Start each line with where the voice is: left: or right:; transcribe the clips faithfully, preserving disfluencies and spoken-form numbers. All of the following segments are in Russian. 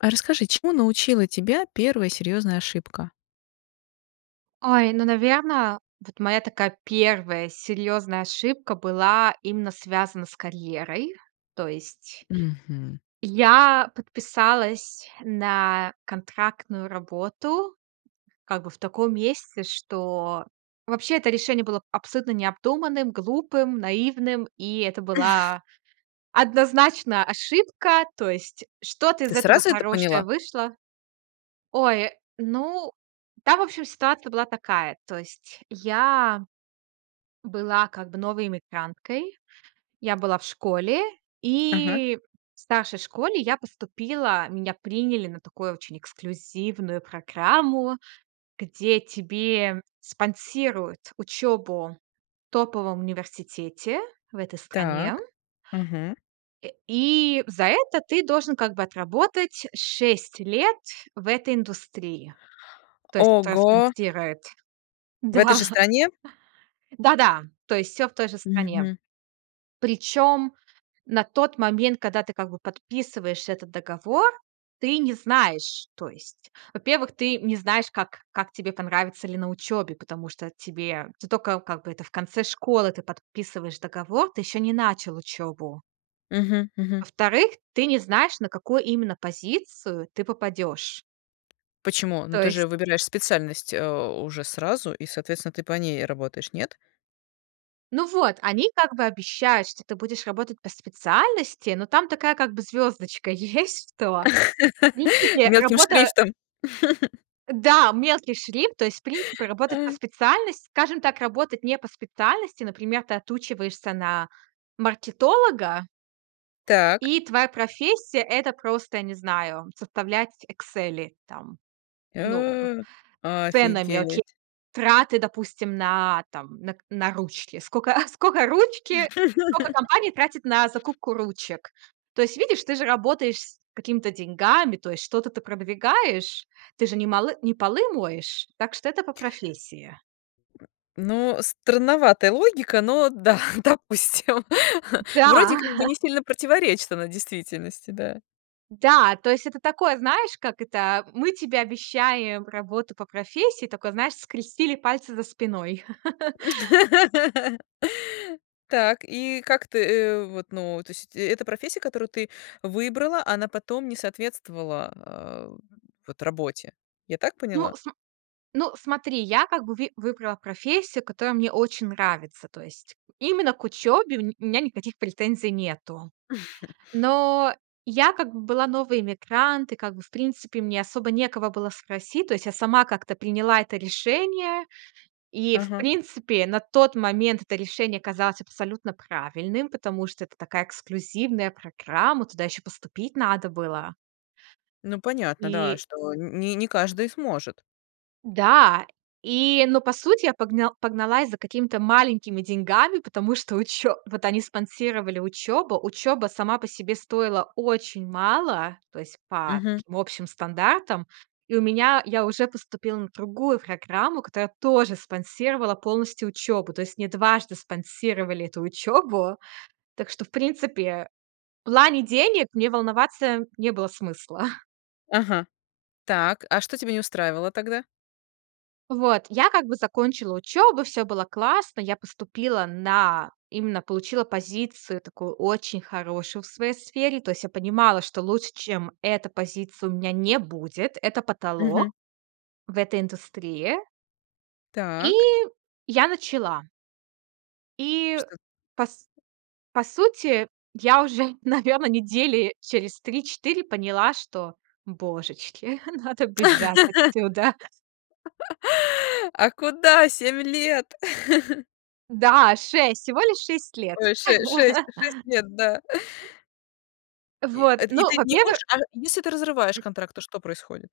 left: А, расскажи, чему научила тебя первая серьёзная ошибка?
right: Ой, ну, наверно, вот моя такая первая серьёзная ошибка была именно связана с карьерой. То есть
left: Мгм.
right: я подписалась на контрактную работу как бы в таком месте, что вообще это решение было абсолютно необдуманным, глупым, наивным, и это была однозначно ошибка. То есть что-то
left: Ты
right: из этого
left: сразу это
right: хорошее
left: поняла?
right: вышло Ой, ну, там, в общем, ситуация была такая. То есть я была как бы новой эмигранткой. Я была в школе,
left: Ага.
right: и в старшей школе я поступила, меня приняли на такую очень эксклюзивную программу, где тебе спонсируют учёбу в топовом университете в этой стране.
left: Так, мгм.
right: Э, и за это ты должен как бы отработать шесть лет в этой индустрии. То есть кто
left: Ого.
right: спонсирует.
left: В этой
right: Да.
left: же стране?
right: Да-да, то есть всё в той же стране.
left: Мгм.
right: Причём на тот момент, когда ты, как бы, подписываешь этот договор, ты не знаешь то есть, во-первых, ты не знаешь, как как тебе понравится ли на учёбе, потому что тебе ты тока, как бы, это в конце школы ты подписываешь договор, ты ещё не начал учёбу.
left: Мгм, мгм.
right: Во-вторых, ты не знаешь, на какую именно позицию ты попадёшь.
left: Почему? Ну,
right: То
left: ты
right: есть
left: же выбираешь специальность, а, уже сразу и, соответственно, ты по ней работаешь, нет?
right: Ну вот, они как бы обещают, что ты будешь работать по специальности, но там такая, как бы, звёздочка есть, что в принципе,
left: Мелким
right: работа
left: шрифтом.
right: Да, мелкий шрифт, то есть, в принципе, работать по
left: А.
right: специальности скажем так, работать не по специальности. Например, ты отучиваешься на маркетолога
left: Так.
right: и твоя профессия- это просто, я не знаю, составлять "Эксели", там, ну, м,
left: Э,
right: с ценами, окей,
left: офигеть!
right: траты, допустим, на, там, на к на ручки. Скока скока ручки, скока компания тратит на закупку ручек. То есть, видишь, ты же работаешь с какими-то деньгами, то есть что-то ты продвигаешь, ты же не молы не полы моешь. Так что это по профессии.
left: Ну, странноватая логика, но да, допустим. Вроде
right: Да.
left: как бы не сильно противоречит она действительности, да.
right: Да, то есть это такое, знаешь, как это, мы тебе обещаем работу по профессии, тока, знаешь, скрестили пальцы за спиной.
left: Так. И как ты, э, вот, ну, то есть эт эта профессия, которую ты выбрала, она потом не соответствовала, а, вот работе, я так
right: Ну,
left: поняла?
right: см ну, смотри, я как бы ви выбрала профессию, которая мне очень нравится. То есть именно к учёбе у ме у меня никаких претензий нету. Но я как бы была новый эмигрант, и как бы, в принципе, мне особо некого было спросить. То есть я сама как-то приняла это решение. И, в
left: Ага.
right: принципе, на тот момент это решение казалось абсолютно правильным, потому что это такая эксклюзивная программа, туда ещё поступить надо было.
left: Ну, понятно, да,
right: И
left: что не не каждый сможет.
right: Да, и но, по сути, я погна погналась за какими-то маленькими деньгами, потому что учё вот они спонсировали учёбу. Учёба сама по себе стоила очень мало, то есть по
left: Мгм.
right: таким общим стандартам. И у меня я уже поступила на другую программу, которая тоже спонсировала полностью учёбу. То есть мне дважды спонсировали эту учёбу. Так что, в принципе, в плане денег мне волноваться не было смысла.
left: Ага. Так, а что тебя не устраивало тогда?
right: Вот, я как бы закончила учёбу, всё было классно. Я поступила на именно получила позицию такую очень хорошую в своей сфере. То есть я понимала, что лучше, чем эта позиция, у меня не будет, это
left: Мгм.
right: потолок в этой индустрии. И
left: Так.
right: я начала. И
left: Что
right: по с по сути, я уже, наверно, недели через три четыре поняла, что, божечки, надо бежать отсюда.
left: А куда семь лет?
right: Да, шесть, всего лишь шесть лет.
left: Ой, ше шесть шесть лет, да. И,
right: Вот,
left: а, и
right: ну,
left: ты
right: вот
left: не
right: мне бы
left: можешь а если ты разрываешь контракты, что происходит?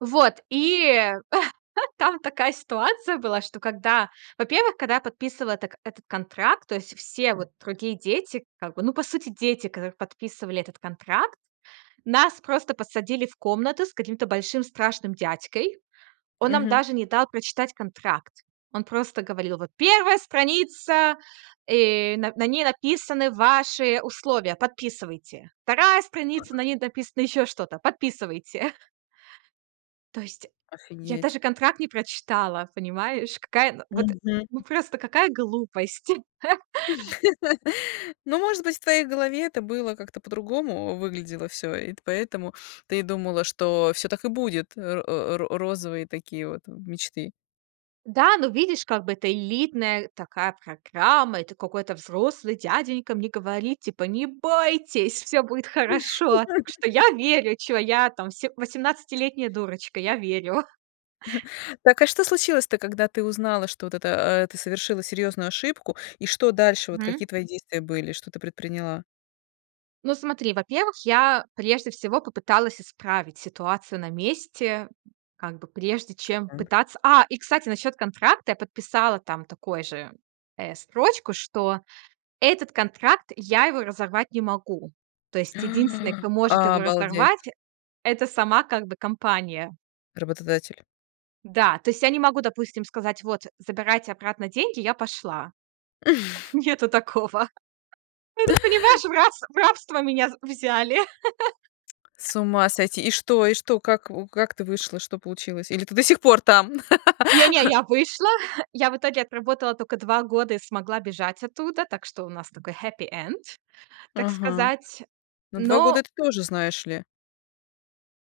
right: Вот и там такая ситуация была, что когда Во-первых, когда я подписывала это этот контракт, то есть все вот другие дети, как бы, ну, по сути, дети, которые подписывали этот контракт. Нас просто посадили в комнату с каким-то большим страшным дядькой. Он нам
left: Мгм.
right: даже не дал прочитать контракт. Он просто говорил: "Вот первая страница, э, на на ней написаны ваши условия, подписывайте. вторая страница, на ней написано ещё что-то. Подписывайте". То есть я
left: Офигеть!
right: даже контракт не прочитала, понимаешь? Какая на вот,
left: Мгм, м.
right: ну, просто какая глупость.
left: Но, может быть, в твоей голове это было как-то по-другому, выглядело всё, и ты поэтому ты думала, что всё так и будет, э, ро э, ро розовые такие вот, э, мечты.
right: Да, ну, видишь, как бы это элитная такая программа. Это какой-то взрослый дяденька мне говорит, типа: "Не бойтесь, всё будет хорошо". Так что я верю, чего я там се восемнадцатилетняя дурочка, я верю.
left: Так, а что случилось-то, когда ты узнала, что вот это э, ты совершила серьёзную ошибку, и что дальше, вот
right: Мгм.
left: какие твои действия были, что ты предприняла?
right: Ну, смотри, во-первых, я прежде всего попыталась исправить ситуацию на месте. Как бы прежде чем
left: Каким образом?
right: пытаться А, и кстати, насчёт контракта я подписала там такой же, э, строчку, что этот контракт я его разорвать не могу. То есть единственный, кто может его
left: Обалдеть.
right: разорвать- это сама, как бы, компания.
left: Работодатель.
right: Да, то есть я не могу, допустим, сказать: "Вот, забирайте обратно деньги, я пошла". Нету такого. Это, понимаешь, в рас в рабство меня з взяли.
left: С ума сойти. И что и что? Как в как ты вышла? Что получилось? Или ты до сих пор там?
right: Не не, я вышла. Я в итоге отработала тока два года и смогла бежать оттуда, так что у нас такой happy end, так
left: Ага.
right: сказать,
left: На два года
right: но
left: это тоже, знаешь ли.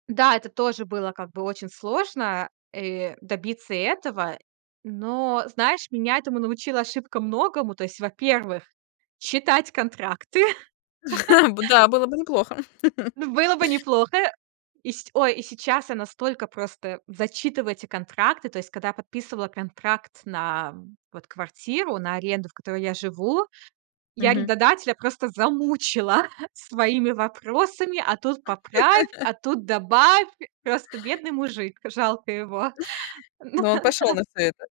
right: Да, это тоже было, как бы, очень сложно, э, добиться этого. Но, знаешь, меня этому научила ошибка многому. То есть, во-первых, читать контракты.
left: Да, было бы неплохо.
right: Н было бы неплохо. И се ой, и сейчас я настолько просто зачитываю эти контракты. То есть, когда я подписывала контракт на, вот, квартиру, на аренду, в которой я живу, я
left: Мгм.
right: арендодателя просто замучила своими вопросами: "А тут поправь, а тут добавь". Просто бедный мужик, жалко его.
left: Но он пошел на всё это?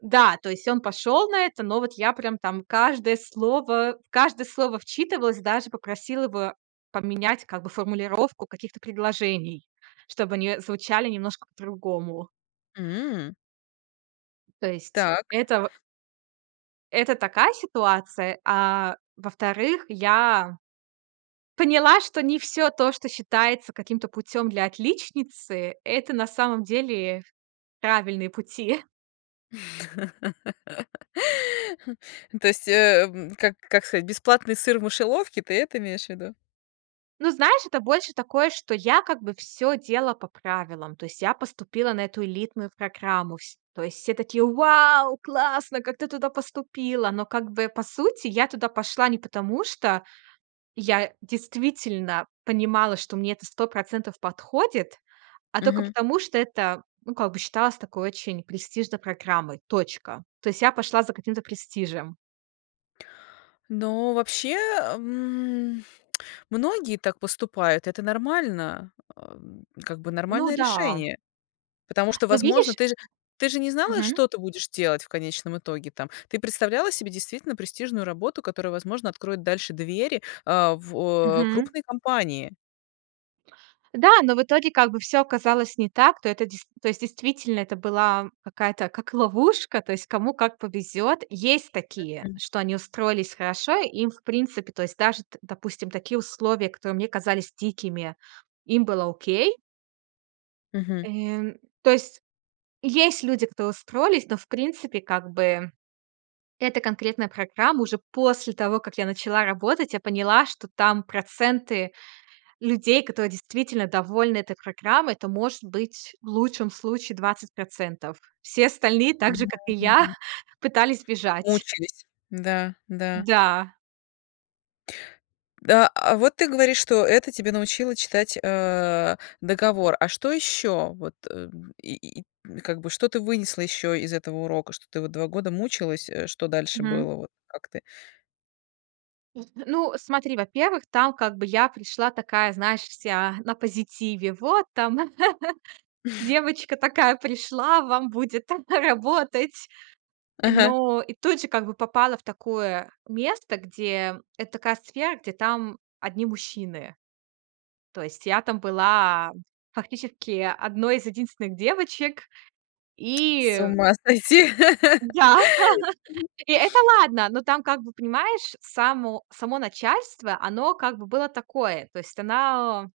right: Да, то есть он пошел на это, но вот я прям там каждое слово в каждое слово вчитывалась, даже попросила его поменять, как бы, формулировку каких-то предложений, чтобы они звучали немножко по-другому.
left: М.
right: То есть
left: Так.
right: это в это такая ситуация. А во-вторых, я поняла, что не всё то, что считается каким-то путём для отличницы- это на самом деле правильные пути.
left: То есть, э, как как сказать, бесплатный сыр в мышеловке, ты это имеешь в виду?
right: Ну, знаешь, это больше такое, что я как бы всё делала по правилам. То есть я поступила на эту элитную программу. Вс то есть все такие: "Вау, классно, как ты туда поступила?!" Но как бы по сути я туда пошла не потому, что я действительно понимала, что мне это процентов подходит, а тока
left: Мгм.
right: потому, что это, ну, как бы считалось такой очень престижной программой, точка. То есть я пошла за каким-то престижем.
left: Но вообще, м, многие так поступают. Это нормально а, как бы
right: Ну
left: нормальное
right: да.
left: решение. Потому что,
right: Ну,
left: возможно,
right: видишь?
left: ты же ты же не знала,
right: Мгм.
left: что ты будешь делать в конечном итоге, там. Ты представляла себе действительно престижную работу, которая, возможно, откроет дальше двери, а, в
right: Мгм.
left: крупные компании.
right: Да, но в итоге, как бы, всё оказалось не так, то это дес то есть, действительно, это была какая-то как ловушка. То есть, кому как повезёт. Есть такие,
left: Мгм.
right: что они устроились хорошо. И им, в принципе, то есть, даже, т допустим, такие условия, которые мне казались дикими, им было окей.
left: Мгм.
right: Э, то есть есть люди, которые устроились, но, в принципе, как бы эта конкретная программа уже после того, как я начала работать, я поняла, что там проценты людей, которые действительно довольны этой программой- это, может быть, в лучшем случае процентов. Все остальные, также,
left: Мгм,
right: как и я,
left: мгм.
right: пытались бежать.
left: Мучились. Да, да.
right: Да.
left: А а вот ты говоришь, что это тебя научило читать, э, договор. А что ещё, вот, э, и и, как бы то ты вынесла ещё из этого урока? Что ты вот два года мучилась, э, что дальше
right: Мгм.
left: было, вот как ты?
right: ну, смотри, во-первых, там, как бы, я пришла такая, знаешь, вся на позитиве. Вот там девочка такая пришла вам будет работать.
left: Ага.
right: Но и тут же, как бы, попала в такое место, где это такая сфера, где там одни мужчины. То есть я там была фактически одной из единственных девочек,
left: С
right: и
left: ума сойти.
right: Да. И это ладно, но там, как бы, понимаешь, само само начальство, оно, как бы, было такое, то есть она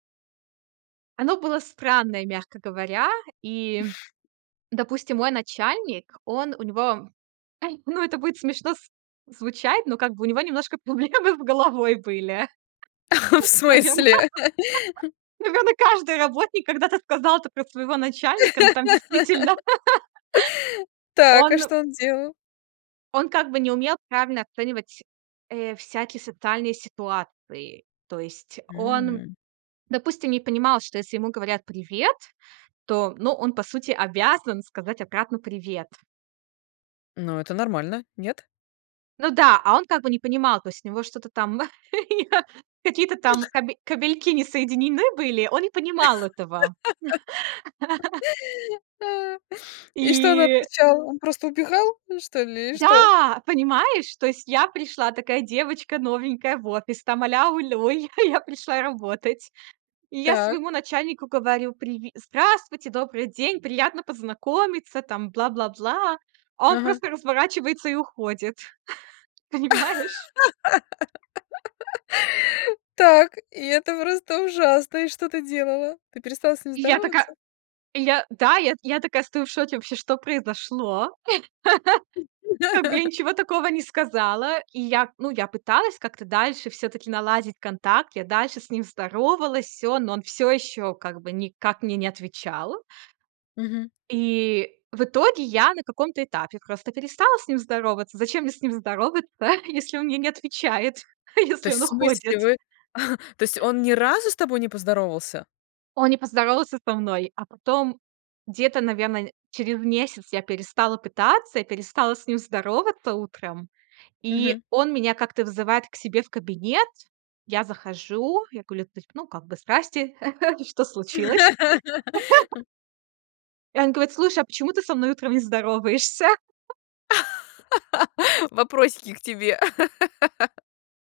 right: Оно было странное, мягко говоря. И, допустим, мой начальник, он у него, ай, ну, это будет смешно с звучать, но, как бы, у него немножко проблемы с головой были,
left: В
right: наверно
left: смысле?
right: наверно, каждый работник когда-то сказал это про своего начальника, но там действительно
left: Так, а
right: Он
left: что он делал?
right: он как бы не умел правильно оценивать, э, всякие социальные ситуации. То есть он,
left: М.
right: допустим, не понимал, что если ему говорят: "Привет", то, ну, он, по сути, обязан сказать обратно: "Привет".
left: Ну, это нормально. Нет?
right: Ну да, а он как бы не понимал. То есть у него что-то там, какие-то там кабе кабельки не соединены были, он не понимал этого.
left: И что он
right: И
left: отвечал? Он просто убегал, что ли? Или что?
right: Да, понимаешь, то есть я пришла такая девочка новенькая в офис, там аля-улю, я я пришла работать. И я
left: Так.
right: своему начальнику говорю: "Приви здравствуйте, добрый день, приятно познакомиться, там, бла-бла-бла". А он
left: Ага.
right: просто разворачивается и уходит, понимаешь?
left: Так, и это просто ужасно. И что ты делала? Ты перестала с ним
right: И я така
left: здороваться?
right: и я да, и я я такая стою в шоке вообще, что произошло. Как бы я ничего такого не сказала, и я ну, я пыталась как-то дальше всё-таки наладить контакт. Я дальше с ним здоровалась, всё, но он всё ещё как бы никак мне не отвечал.
left: Мгм.
right: И в итоге я на каком-то этапе просто перестала с ним здороваться. Зачем мне с ним здороваться, если он мне не отвечает,
left: То
right: если
left: есть,
right: он
left: в смысле,
right: уходит?
left: вы то есть он ни разу с тобой не поздоровался?
right: Он не поздоровался со мной, а потом где-то, наверно, через месяц я перестала пытаться и перестала с ним здороваться утром, и
left: Мгм.
right: он меня как-то вызывает к себе в кабинет. Я захожу, я кулю то есть, ну, как бы: "Здрасте, что случилось?" И он говорит: "Слушай, а почему ты со мной утром не здороваешься?"
left: Вопросики к тебе.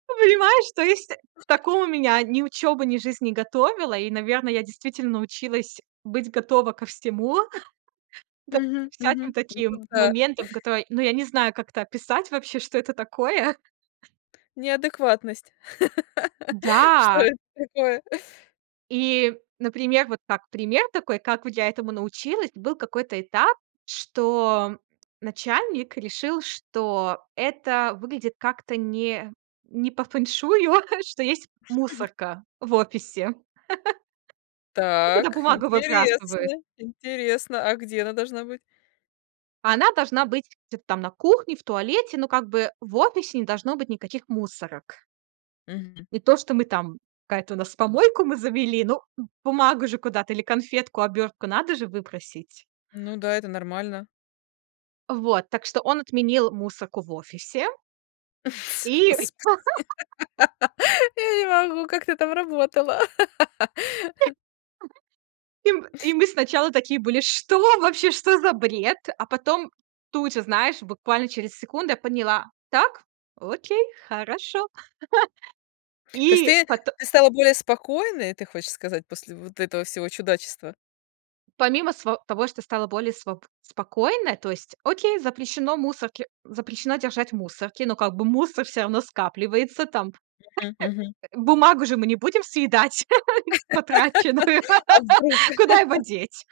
right: Ну понимаешь, то есть к такому меня ни учёба, ни жизнь не готовила. И, наверно, я действительно научилась быть готова ко всему. Даже
left: Мгм, мгм.
right: всяким
left: Это
right: таким
left: да.
right: моментам, которые, ну, я не знаю, как это описать вообще, что это такое.
left: Неадекватность. Что
right: Да.
left: это такое?
right: И, например, вот так пример такой, как я этому научилась. Был какой-то этап, что, начальник решил, что это выглядит как-то не не по фэншую, что есть
left: Мгм.
right: мусорка в офисе. И туда
left: Так,
right: бумагу
left: интересно,
right: выбрасывают.
left: интересно, а где она должна быть?
right: Она должна быть где-то там на кухне, в туалете, но, как бы, в офисе не должно быть никаких мусорок.
left: Мгм.
right: И то, что мы там какая-то у нас, помойку мы завели, ну, б бумагу же куда-то или конфетку, обёртку надо же выбросить.
left: Ну да, это нормально.
right: Вот, так что он отменил мусорку в офисе. И.
left: Господи, я не могу, как ты там работала?
right: И мы и мы сначала такие были, что вообще, что за бред?! А потом тут же, знаешь, буквально через секунду я поняла: так, окей, хорошо.
left: То есть
right: И
left: ты
right: пот
left: ты стала более спокойной, ты хочешь сказать, после вот этого всего чудачества?
right: помимо сво того, что стало более сво спокойно, то есть, окей, запрещено мусорки, э, запрещено держать мусорки, но, как бы, мусор всё равно скапливается там, п
left: Мгм, мгм.
right: э, бумагу же мы не будем съедать потраченную.
left: А вдруг?
right: Куда его деть?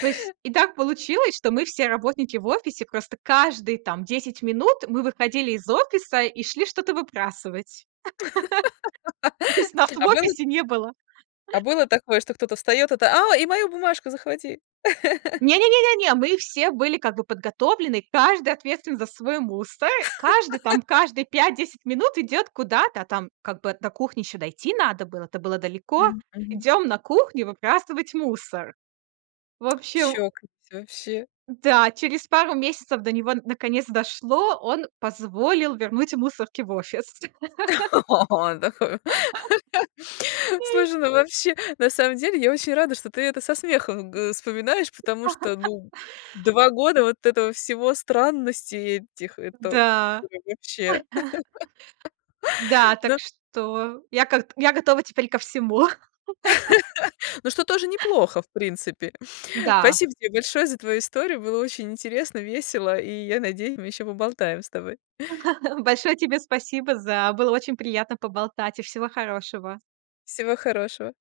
right: То есть и так получилось, что мы все работники в офисе, просто каждые, там, десять минут мы выходили из офиса и шли что-то выбрасывать. То есть нас в
left: А было
right: офисе не было
left: а было такое, что кто-то встаёт, это: "О, и мою бумажку захвати".
right: Не не не не не, мы все были, как бы, подготовлены. Каждый ответственен за свой мусор. Э, каждый там каждые пять десять минут идёт куда-то, там, как бы до кухни ещё дойти надо было. Это было далеко.
left: Мгм, мгм.
right: Идём на кухню выбрасывать мусор. В общем
left: Чокнуться, вообще.
right: Да, через пару месяцев до него д наконец, дошло. Он позволил вернуть мусорки в офис.
left: О!
right: Ой.
left: Слушай, ну, вообще, на самом деле я очень рада, что ты это со смехом г э, вспоминаешь, потому что, ну, э, два года вот этого всего, странностей этих, это,
right: М-да.
left: ой, вообще.
right: Да, так
left: Ну.
right: что я как-то я готова теперь ко всему.
left: Ну, что, тоже неплохо, в принципе.
right: Да.
left: Спасибо тебе большое за твою историю. Было очень интересно, весело, и я надеюсь, мы ещё поболтаем с тобой.
right: Большое тебе спасибо за Было очень приятно поболтать. И всего хорошего.
left: Всего хорошего.